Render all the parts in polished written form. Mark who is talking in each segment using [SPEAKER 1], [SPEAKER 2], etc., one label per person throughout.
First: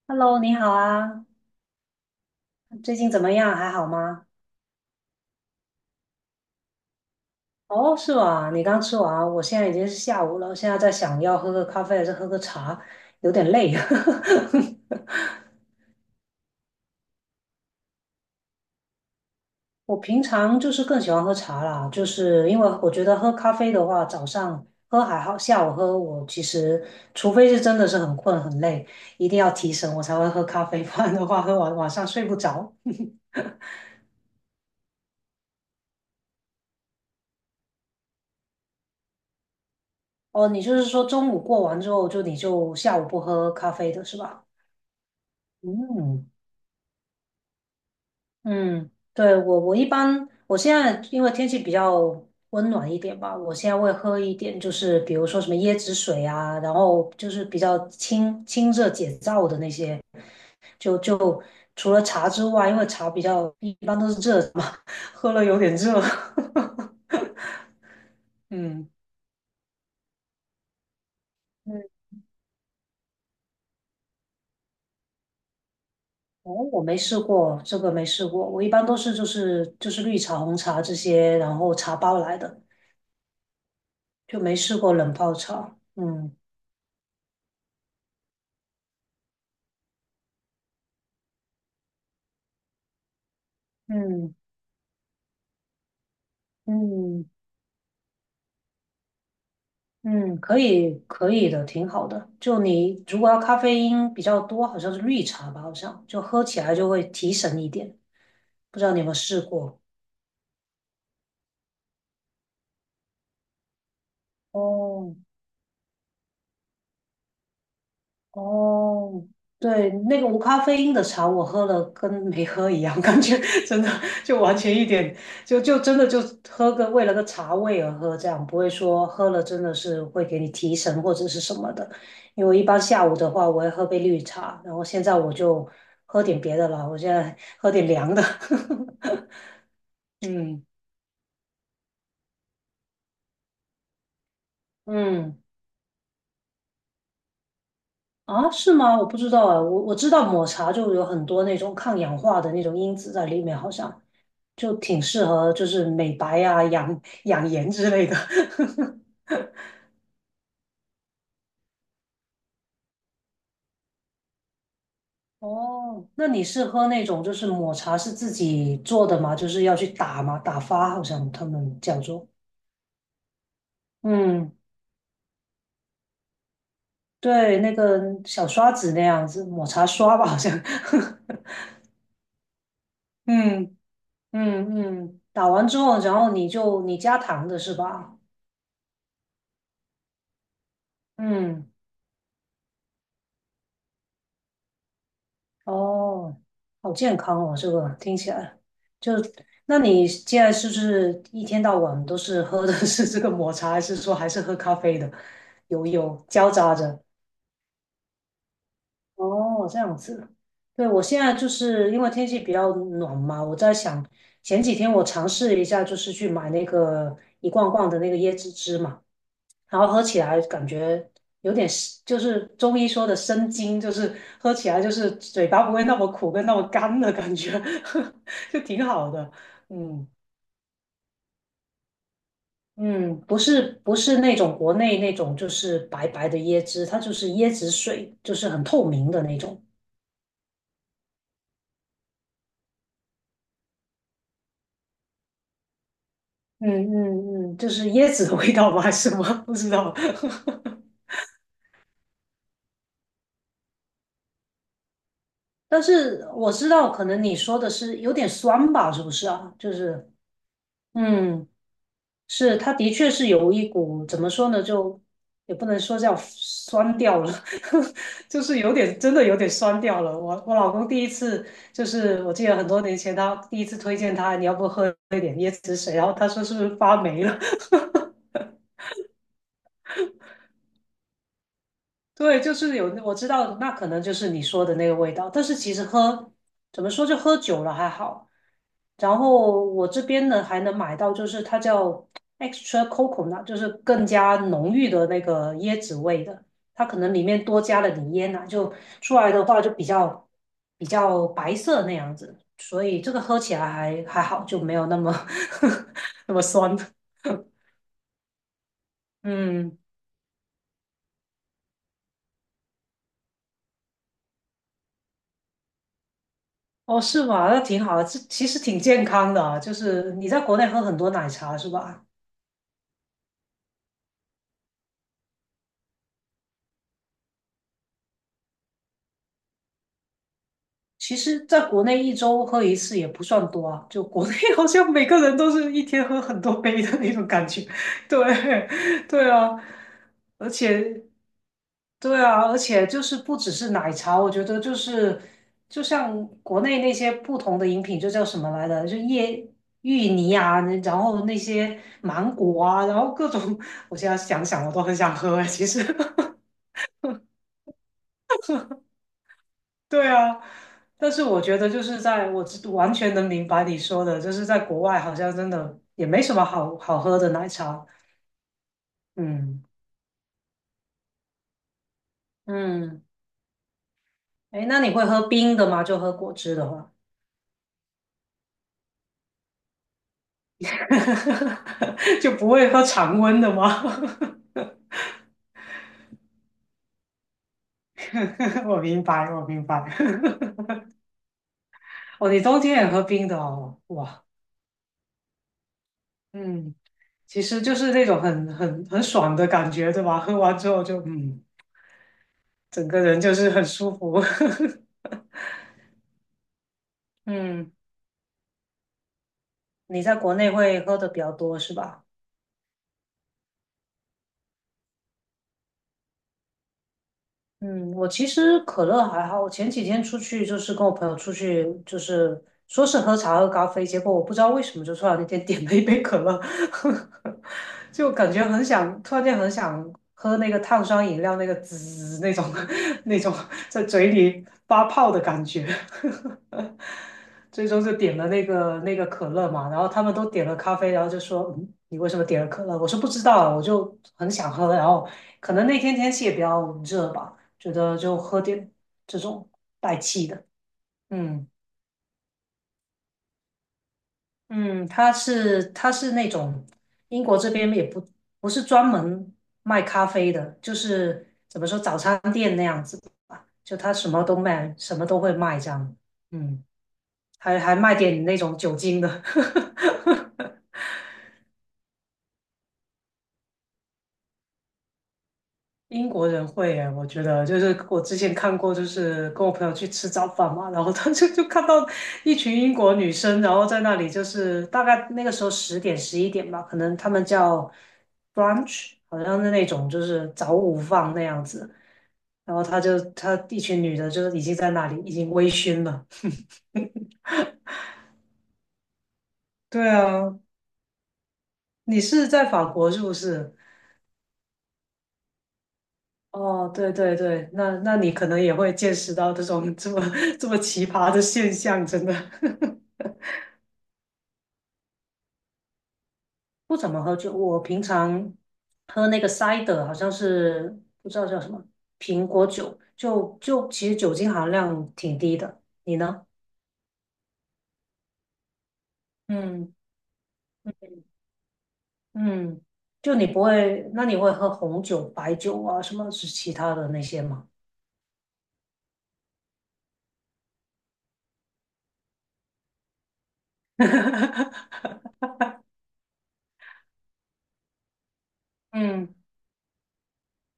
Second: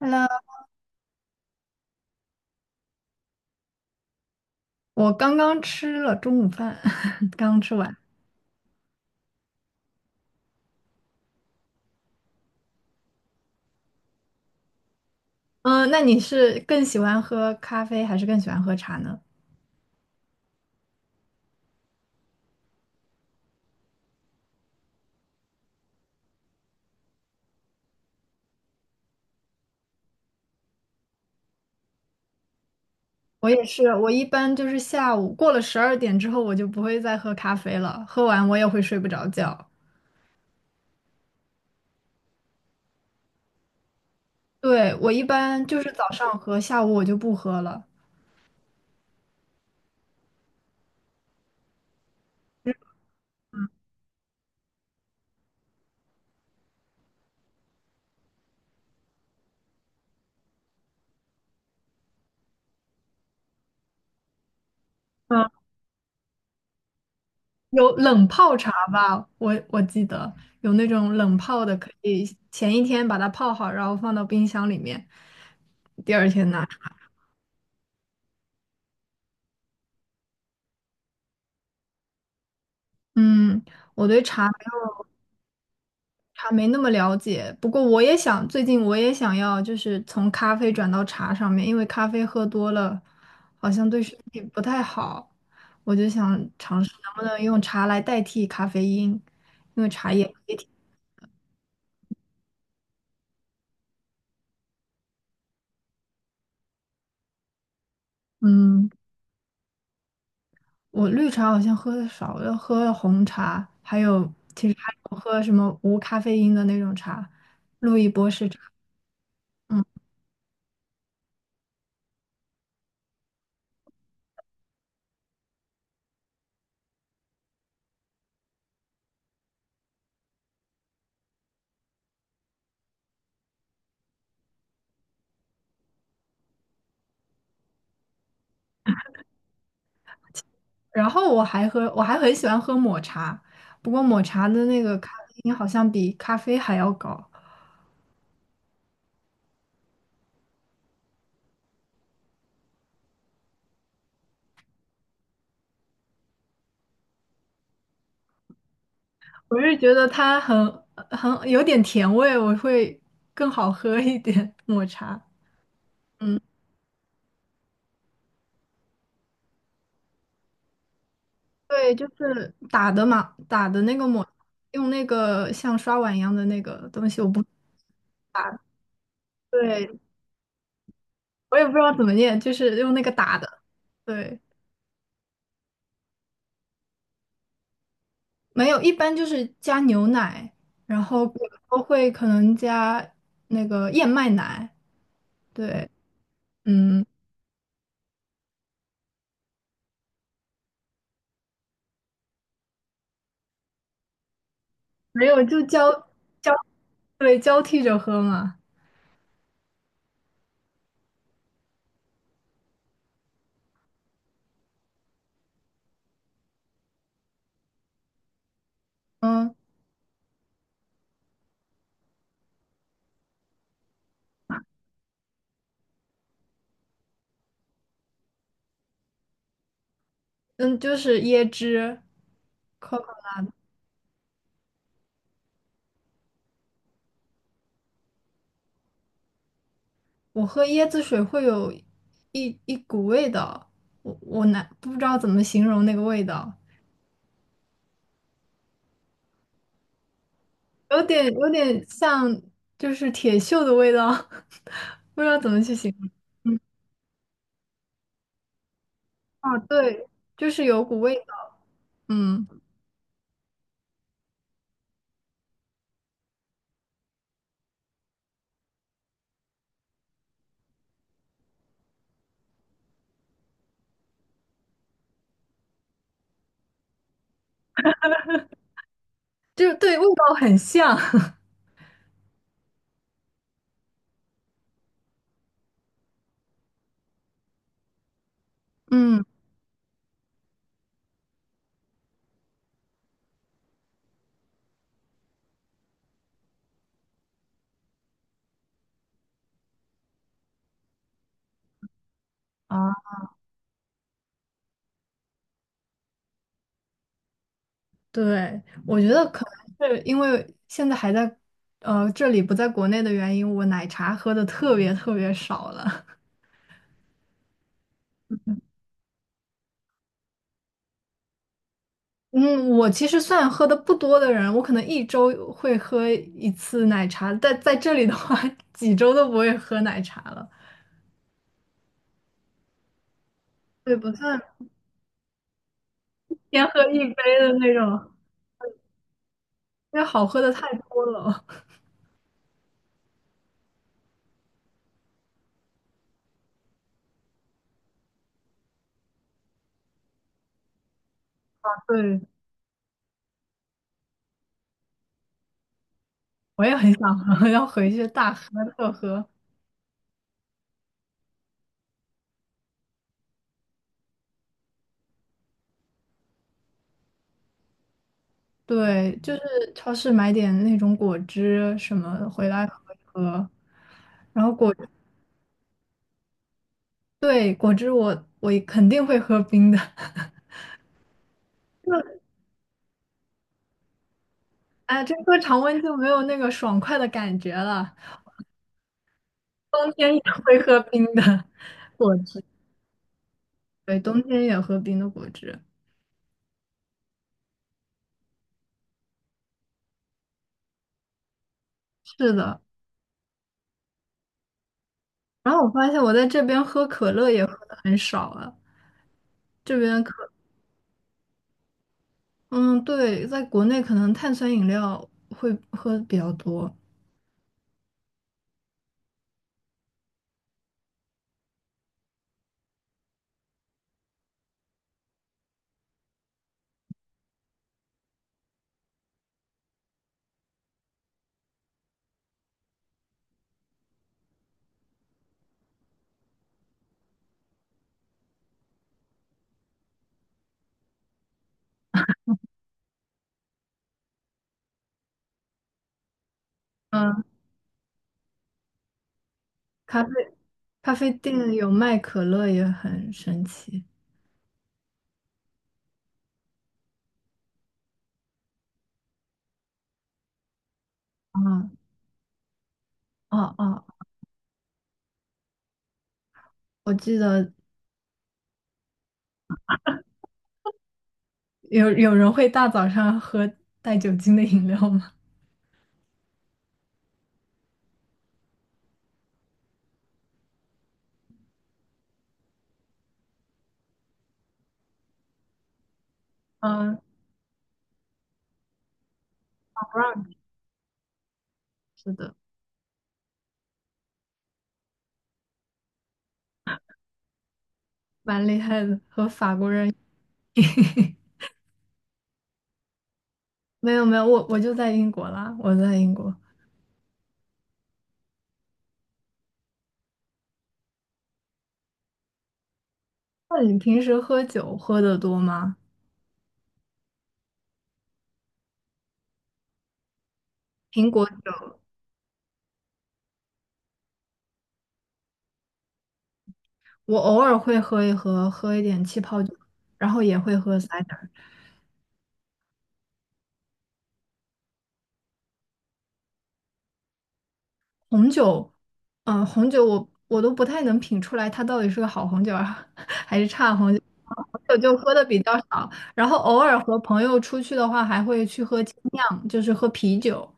[SPEAKER 1] Hello，
[SPEAKER 2] Hello，你好啊，最近怎么样？还好吗？
[SPEAKER 1] 我刚刚吃了中午饭，刚吃完。
[SPEAKER 2] 哦，是吧？你刚吃完，我现在已经是下午了，现在在想要喝个咖啡还是喝个茶，有点累。
[SPEAKER 1] 嗯，那你是更喜欢喝咖啡还是更喜欢喝茶呢？
[SPEAKER 2] 我平常就是更喜欢喝茶啦，就是因为我觉得喝咖啡的话，早上喝还好，下午喝我其实除非是真的是很困很累，一定要提神我才会喝咖啡，不然的话喝完晚上睡不着。
[SPEAKER 1] 我也是，我一般就是下午过了12点之后，我就不会再喝咖啡了，喝完我也会睡不着觉。
[SPEAKER 2] 哦，你就是说中午过完之后就你就下午不喝咖啡的是吧？
[SPEAKER 1] 对，我一般就是早
[SPEAKER 2] 嗯。
[SPEAKER 1] 上喝，下午我就不喝了。
[SPEAKER 2] 嗯，对，我一般，我现在因为天气比较温暖一点吧，我现在会喝一点，就是比如说什么椰子水啊，然后就是比较清清热解燥的那些，就除了茶之外，因为茶比较一般都是热的嘛，喝了
[SPEAKER 1] 嗯，
[SPEAKER 2] 有点热。
[SPEAKER 1] 有冷泡茶
[SPEAKER 2] 嗯
[SPEAKER 1] 吧，我记得有那种冷泡的，
[SPEAKER 2] 嗯，
[SPEAKER 1] 可以前一天把它泡好，然后放到冰箱里面，第二天
[SPEAKER 2] 哦，
[SPEAKER 1] 拿出。
[SPEAKER 2] 我没试过，这个没试过，我一般都是就是绿茶、红茶这些，然后茶包来的，
[SPEAKER 1] 嗯，我对
[SPEAKER 2] 就
[SPEAKER 1] 茶。
[SPEAKER 2] 没试过冷泡茶。嗯
[SPEAKER 1] 茶没那么了解，不过我也想，最近我也想要，就是从咖啡转到茶上面，因为咖啡喝多了，好像对身
[SPEAKER 2] 嗯，
[SPEAKER 1] 体不太好，我就想尝试能不
[SPEAKER 2] 嗯
[SPEAKER 1] 能用茶来代替咖啡因，因为茶叶。
[SPEAKER 2] 嗯，可以可以的，挺好的。就你如果要咖啡因比较多，好像是绿茶吧，好像就喝起来就会提神一点。不知
[SPEAKER 1] 嗯，
[SPEAKER 2] 道你有没有试过？
[SPEAKER 1] 我绿茶好像喝的少了，喝了红茶，还有其实还
[SPEAKER 2] 哦，
[SPEAKER 1] 有喝什么无咖啡因的那种茶，路易波士茶。
[SPEAKER 2] 哦，
[SPEAKER 1] 嗯。
[SPEAKER 2] 对，那个无咖啡因的茶我喝了跟没喝一样，感觉 真的就完全一点，就真的就喝个为了个茶味而喝，这样不会说喝了真的是会给你提神或者是什么的。因为我一般下午的话，我会喝杯绿茶，然后现在我就喝点别的了，我现在喝点凉的。嗯
[SPEAKER 1] 然后我还喝，我还很喜欢喝抹茶，不过抹茶的那个咖啡
[SPEAKER 2] 嗯，
[SPEAKER 1] 因好像比咖啡还要高。
[SPEAKER 2] 啊，是吗？我不知道啊，我知道抹茶就有很多那种抗氧化的那种因子在里面，好像就挺适合就是美白啊、养养颜之类的。
[SPEAKER 1] 我是觉得它很很有点甜味，我会更好喝一点抹茶。
[SPEAKER 2] 哦，那
[SPEAKER 1] 嗯，
[SPEAKER 2] 你是喝那种就是抹茶是自己做的吗？就是要去打吗？打发好像他们
[SPEAKER 1] 对，
[SPEAKER 2] 叫
[SPEAKER 1] 就
[SPEAKER 2] 做，
[SPEAKER 1] 是打的嘛，打的那个抹，
[SPEAKER 2] 嗯，
[SPEAKER 1] 用那个像刷碗一样的那个东西，我不，
[SPEAKER 2] 对，那个小刷子那样子，抹茶
[SPEAKER 1] 对，
[SPEAKER 2] 刷吧，好像。
[SPEAKER 1] 我也不知道怎么念，就是用那个打的。
[SPEAKER 2] 嗯
[SPEAKER 1] 对，
[SPEAKER 2] 嗯嗯，打完之后，然后你加糖的是吧？
[SPEAKER 1] 没有，一般就是加牛奶，然后有时
[SPEAKER 2] 嗯。
[SPEAKER 1] 候会可能加那个燕麦奶。对，
[SPEAKER 2] 哦，好
[SPEAKER 1] 嗯，
[SPEAKER 2] 健康哦，这个听起来就，那你现在是不是一天到晚都是喝的是这个抹茶，还是说还是喝咖啡的？
[SPEAKER 1] 没有，就
[SPEAKER 2] 有
[SPEAKER 1] 交
[SPEAKER 2] 有交
[SPEAKER 1] 交，
[SPEAKER 2] 杂着。
[SPEAKER 1] 对，交替着喝嘛。
[SPEAKER 2] 哦，这样子。对，我现在就是因为天气比较暖嘛，我在想前几天我尝试了一下，就是去买那个一罐罐的那个椰子汁嘛，
[SPEAKER 1] 嗯
[SPEAKER 2] 然后喝起来感觉有点是，就是中医说的生津，就是喝起来就是嘴巴不会那么苦跟那么干的感觉，就挺好的。嗯
[SPEAKER 1] 嗯，就是椰汁，Coco。
[SPEAKER 2] 嗯，不是不是那种国内那种就是白白的椰汁，它就是椰子水，就是很透明的那种。
[SPEAKER 1] 我喝椰子水会有一股味道，我难不知道怎么形容那个味道，
[SPEAKER 2] 嗯嗯嗯，就是椰子的味道吗？还是什么？不知道。
[SPEAKER 1] 有 点有点像就是铁锈的味道，不知道怎么去
[SPEAKER 2] 但
[SPEAKER 1] 形容。
[SPEAKER 2] 是我
[SPEAKER 1] 嗯，
[SPEAKER 2] 知道，可能你说的是有点酸吧？是不是啊？
[SPEAKER 1] 啊，
[SPEAKER 2] 就
[SPEAKER 1] 对，
[SPEAKER 2] 是，
[SPEAKER 1] 就是有股味
[SPEAKER 2] 嗯。
[SPEAKER 1] 道。嗯，
[SPEAKER 2] 是，它的确是有一股怎么说呢，就也不能说叫酸掉了，就是有点真的有点酸掉了。我我老公第一次就是我记得很多年前他第一次推荐他，你要不喝一点椰子水，然后他说是不是发霉了？
[SPEAKER 1] 就对味道很像。
[SPEAKER 2] 对，就是有我知道那可能就是你说的那个味道，但是其实喝怎么说就喝酒了还好，然
[SPEAKER 1] 嗯。
[SPEAKER 2] 后我这边呢还能买到，就是它叫 extra coconut，就是更加浓郁的那个椰子味的。它可能里面多加了点椰奶，就出来的话就比较白色那样子，所
[SPEAKER 1] 啊。
[SPEAKER 2] 以这个喝起来还还好，就没有那么 那么酸。
[SPEAKER 1] 对，我觉得可
[SPEAKER 2] 嗯，
[SPEAKER 1] 能是因为现在还在这里不在国内的原因，我奶茶喝的特别特别少了。
[SPEAKER 2] 哦，是吗？那挺好的，这其实挺健康的啊，就是你在国内喝很多奶茶是吧？
[SPEAKER 1] 嗯，我其实算喝的不多的人，我可能一周会喝一次奶茶，但在这里的话，几周都不会喝奶茶了。
[SPEAKER 2] 其实，在国内一周喝一次也不算多啊，
[SPEAKER 1] 对，
[SPEAKER 2] 就
[SPEAKER 1] 不
[SPEAKER 2] 国内
[SPEAKER 1] 算
[SPEAKER 2] 好像每个人都是一天喝很多
[SPEAKER 1] 天
[SPEAKER 2] 杯
[SPEAKER 1] 喝
[SPEAKER 2] 的
[SPEAKER 1] 一
[SPEAKER 2] 那
[SPEAKER 1] 杯
[SPEAKER 2] 种感
[SPEAKER 1] 的
[SPEAKER 2] 觉。
[SPEAKER 1] 那 种，
[SPEAKER 2] 对，对啊，
[SPEAKER 1] 因为好喝
[SPEAKER 2] 而
[SPEAKER 1] 的太
[SPEAKER 2] 且，
[SPEAKER 1] 多了。
[SPEAKER 2] 对啊，而且就是不只是奶茶，我觉得就是就像国内那些不同的饮品，就叫什么来的，就椰芋泥啊，然后那些
[SPEAKER 1] 对，
[SPEAKER 2] 芒果啊，然后各种，我现在想想我都很想喝哎，其实。
[SPEAKER 1] 我也很想喝，要回去大喝特喝。
[SPEAKER 2] 对啊，但是我觉得就是在我知完全能明白你说的，就是在国外好像真的也没什么好好喝的奶茶。
[SPEAKER 1] 对，就是
[SPEAKER 2] 嗯
[SPEAKER 1] 超市买点那种果汁什么回来喝一
[SPEAKER 2] 嗯，
[SPEAKER 1] 喝，然后
[SPEAKER 2] 哎，
[SPEAKER 1] 果，
[SPEAKER 2] 那你会喝冰的吗？就喝果汁的话，
[SPEAKER 1] 对，果汁我肯定会喝冰的，就
[SPEAKER 2] 就不会喝常温的吗？
[SPEAKER 1] 哎，这喝常温就没有那个爽快的感觉了。
[SPEAKER 2] 我明白，我明白。
[SPEAKER 1] 冬天也 会喝冰的 果
[SPEAKER 2] 哦，你
[SPEAKER 1] 汁，
[SPEAKER 2] 冬天也喝冰的哦，
[SPEAKER 1] 对，冬
[SPEAKER 2] 哇，
[SPEAKER 1] 天也喝冰的果汁，
[SPEAKER 2] 嗯，其实就是那种很爽的感觉，对吧？喝完之后就嗯，
[SPEAKER 1] 是的。
[SPEAKER 2] 整个人就是很舒服。
[SPEAKER 1] 然后我发现我在这边喝可 乐也喝
[SPEAKER 2] 嗯。
[SPEAKER 1] 的很少了，这
[SPEAKER 2] 你
[SPEAKER 1] 边
[SPEAKER 2] 在
[SPEAKER 1] 可，
[SPEAKER 2] 国内会喝的比较多是吧？
[SPEAKER 1] 嗯，对，在国内可能碳酸饮料会喝得比较多。
[SPEAKER 2] 嗯，我其实可乐还好，我前几天出去就是跟我朋友出去，就是说是喝茶喝咖啡，结果我不知道为什么就突然间点了一杯可乐，就感觉很想，突然间很想喝那个碳酸饮料那个滋那种 那种在嘴里发泡的感觉。最终就点了那个可乐嘛，然后他们都点了咖啡，然后就说，嗯，你为什么点了可乐？我说不知道，我就很想喝，然后可能那天天气也比较热
[SPEAKER 1] 嗯。
[SPEAKER 2] 吧，觉得就喝点这种带
[SPEAKER 1] 咖啡
[SPEAKER 2] 气的，
[SPEAKER 1] 咖啡
[SPEAKER 2] 嗯
[SPEAKER 1] 店有卖可乐也很神奇
[SPEAKER 2] 嗯，它是那种英国这边也不是专门卖咖啡的，就是怎么说
[SPEAKER 1] 啊。
[SPEAKER 2] 早餐店那样子吧，
[SPEAKER 1] 哦
[SPEAKER 2] 就
[SPEAKER 1] 哦，
[SPEAKER 2] 它什么都卖，什么都会卖这样，嗯，
[SPEAKER 1] 我记得
[SPEAKER 2] 还还卖点那种酒精的。
[SPEAKER 1] 有人会大早上喝带酒精的饮料吗？
[SPEAKER 2] 英国人会耶，我觉得就是我之前看过，就是跟我朋友去吃早饭嘛，然后他就 就看到一群英国女生，然后在那里就是大概那个时候十点十一 点吧，可能
[SPEAKER 1] 嗯，
[SPEAKER 2] 他们叫 brunch，好像是那种就是早午饭那样子，
[SPEAKER 1] 是的。
[SPEAKER 2] 然后他就他一群女的，就是已经在那里已经微醺了。
[SPEAKER 1] 蛮厉害的，和法国
[SPEAKER 2] 对
[SPEAKER 1] 人。
[SPEAKER 2] 啊，你是在法国是不是？
[SPEAKER 1] 没有没有，我就在英国啦，我在英国。
[SPEAKER 2] 哦，对对对，那那你可能也会见识到这种这么 这么奇葩的现象，真的。
[SPEAKER 1] 那你平时喝酒喝的多吗？
[SPEAKER 2] 不怎么喝酒，我平常喝那个 cider 好像是
[SPEAKER 1] 苹
[SPEAKER 2] 不知
[SPEAKER 1] 果
[SPEAKER 2] 道叫什么
[SPEAKER 1] 酒，
[SPEAKER 2] 苹果酒，就就其实酒精含量挺低的。你呢？
[SPEAKER 1] 我偶尔会喝一喝，喝一点气泡酒，
[SPEAKER 2] 嗯
[SPEAKER 1] 然后也会喝 cider。
[SPEAKER 2] 嗯，就你不会，那你会喝红酒、白酒啊，什么是其他的那些吗？
[SPEAKER 1] 红酒，红酒我都不太能品出来它到底是个好红酒啊，还是差红酒。红酒 就喝的比较少，然后偶尔和朋友出去的话，还会去喝精
[SPEAKER 2] 嗯
[SPEAKER 1] 酿，就是喝啤酒。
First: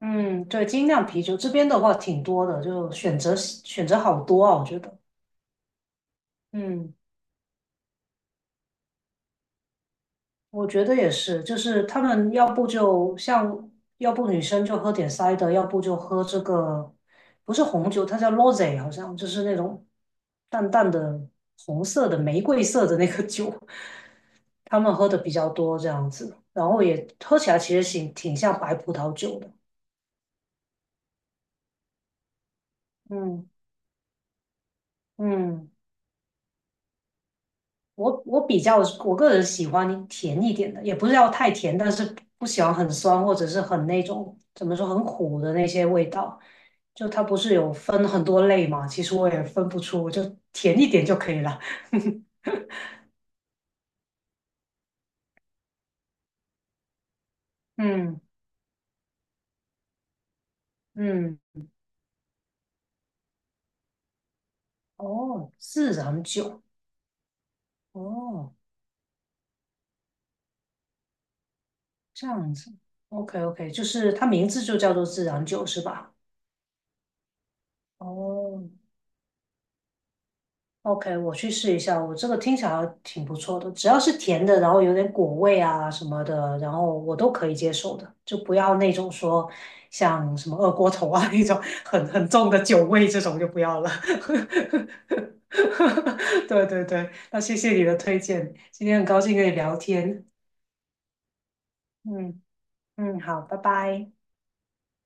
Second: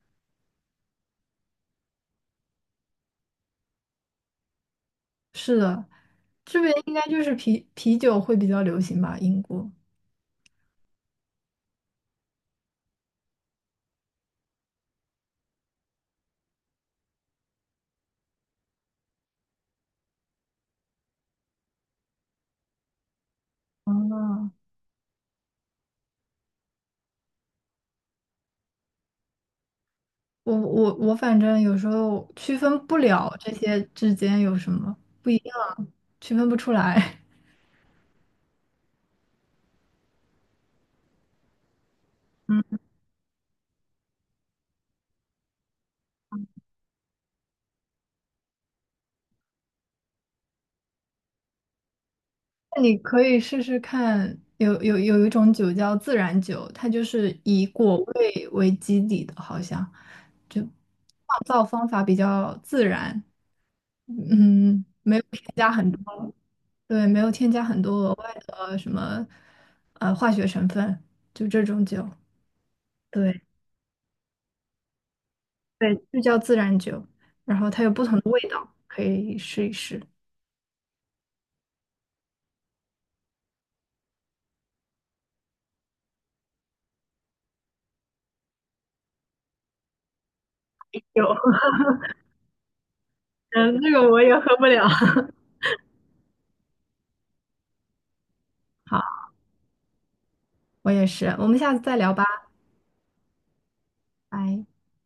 [SPEAKER 2] 嗯，对，精酿啤酒这边的话挺多的，就选择选择好多啊，我觉得。
[SPEAKER 1] 是的，这边应
[SPEAKER 2] 嗯。
[SPEAKER 1] 该就是啤酒会比较流行吧，英国。
[SPEAKER 2] 我觉得也是，就是他们要不就像，要不女生就喝点 CI 要不就喝这个，不是红酒，它叫 rosé 好像就是那种淡淡的红色的玫瑰色的那个酒，
[SPEAKER 1] 哦，
[SPEAKER 2] 他们喝的比较多这样子，然后也喝起来其实挺挺像白葡萄酒的，
[SPEAKER 1] 我反正有时候区分不了
[SPEAKER 2] 嗯
[SPEAKER 1] 这些之间有什么不一
[SPEAKER 2] 嗯。
[SPEAKER 1] 样，区分不出来。
[SPEAKER 2] 我我比较我个人喜欢甜一点的，也不是要太甜，但是不喜欢很酸或者是很那种怎么说很苦的那些味道。就它不是有分很多类嘛，其实我也分不出，我就甜一点就可以了。
[SPEAKER 1] 那你可以试试看，有一种酒叫自然酒，它就是以果
[SPEAKER 2] 嗯
[SPEAKER 1] 味为基底的，好像就酿
[SPEAKER 2] 嗯，
[SPEAKER 1] 造方法比较自然，嗯，没有添
[SPEAKER 2] 哦，
[SPEAKER 1] 加很
[SPEAKER 2] 自然
[SPEAKER 1] 多，
[SPEAKER 2] 酒，
[SPEAKER 1] 对，没有添加很多额外
[SPEAKER 2] 哦，
[SPEAKER 1] 的什么化学成分，就这种酒，
[SPEAKER 2] 这样子，OK
[SPEAKER 1] 对
[SPEAKER 2] OK，就是它名字就叫做自然酒是
[SPEAKER 1] 对，
[SPEAKER 2] 吧？
[SPEAKER 1] 就叫自然酒，然后它有不同的味，
[SPEAKER 2] 哦，
[SPEAKER 1] 可以试一试。
[SPEAKER 2] OK，我去试一下，我这个听起来还挺不错的，只要是甜的，然后有点果味啊什么的，然后我都可以接受的，就不要那种说像什么二锅头啊
[SPEAKER 1] 有，
[SPEAKER 2] 那种很重的酒味这种就不
[SPEAKER 1] 嗯，
[SPEAKER 2] 要
[SPEAKER 1] 这
[SPEAKER 2] 了。
[SPEAKER 1] 个我也喝不了。
[SPEAKER 2] 对对对，那谢谢你的推荐，今天很
[SPEAKER 1] 好，
[SPEAKER 2] 高兴跟你聊天。
[SPEAKER 1] 我也是，我们下次再聊吧，
[SPEAKER 2] 嗯嗯，好，拜拜。
[SPEAKER 1] 拜。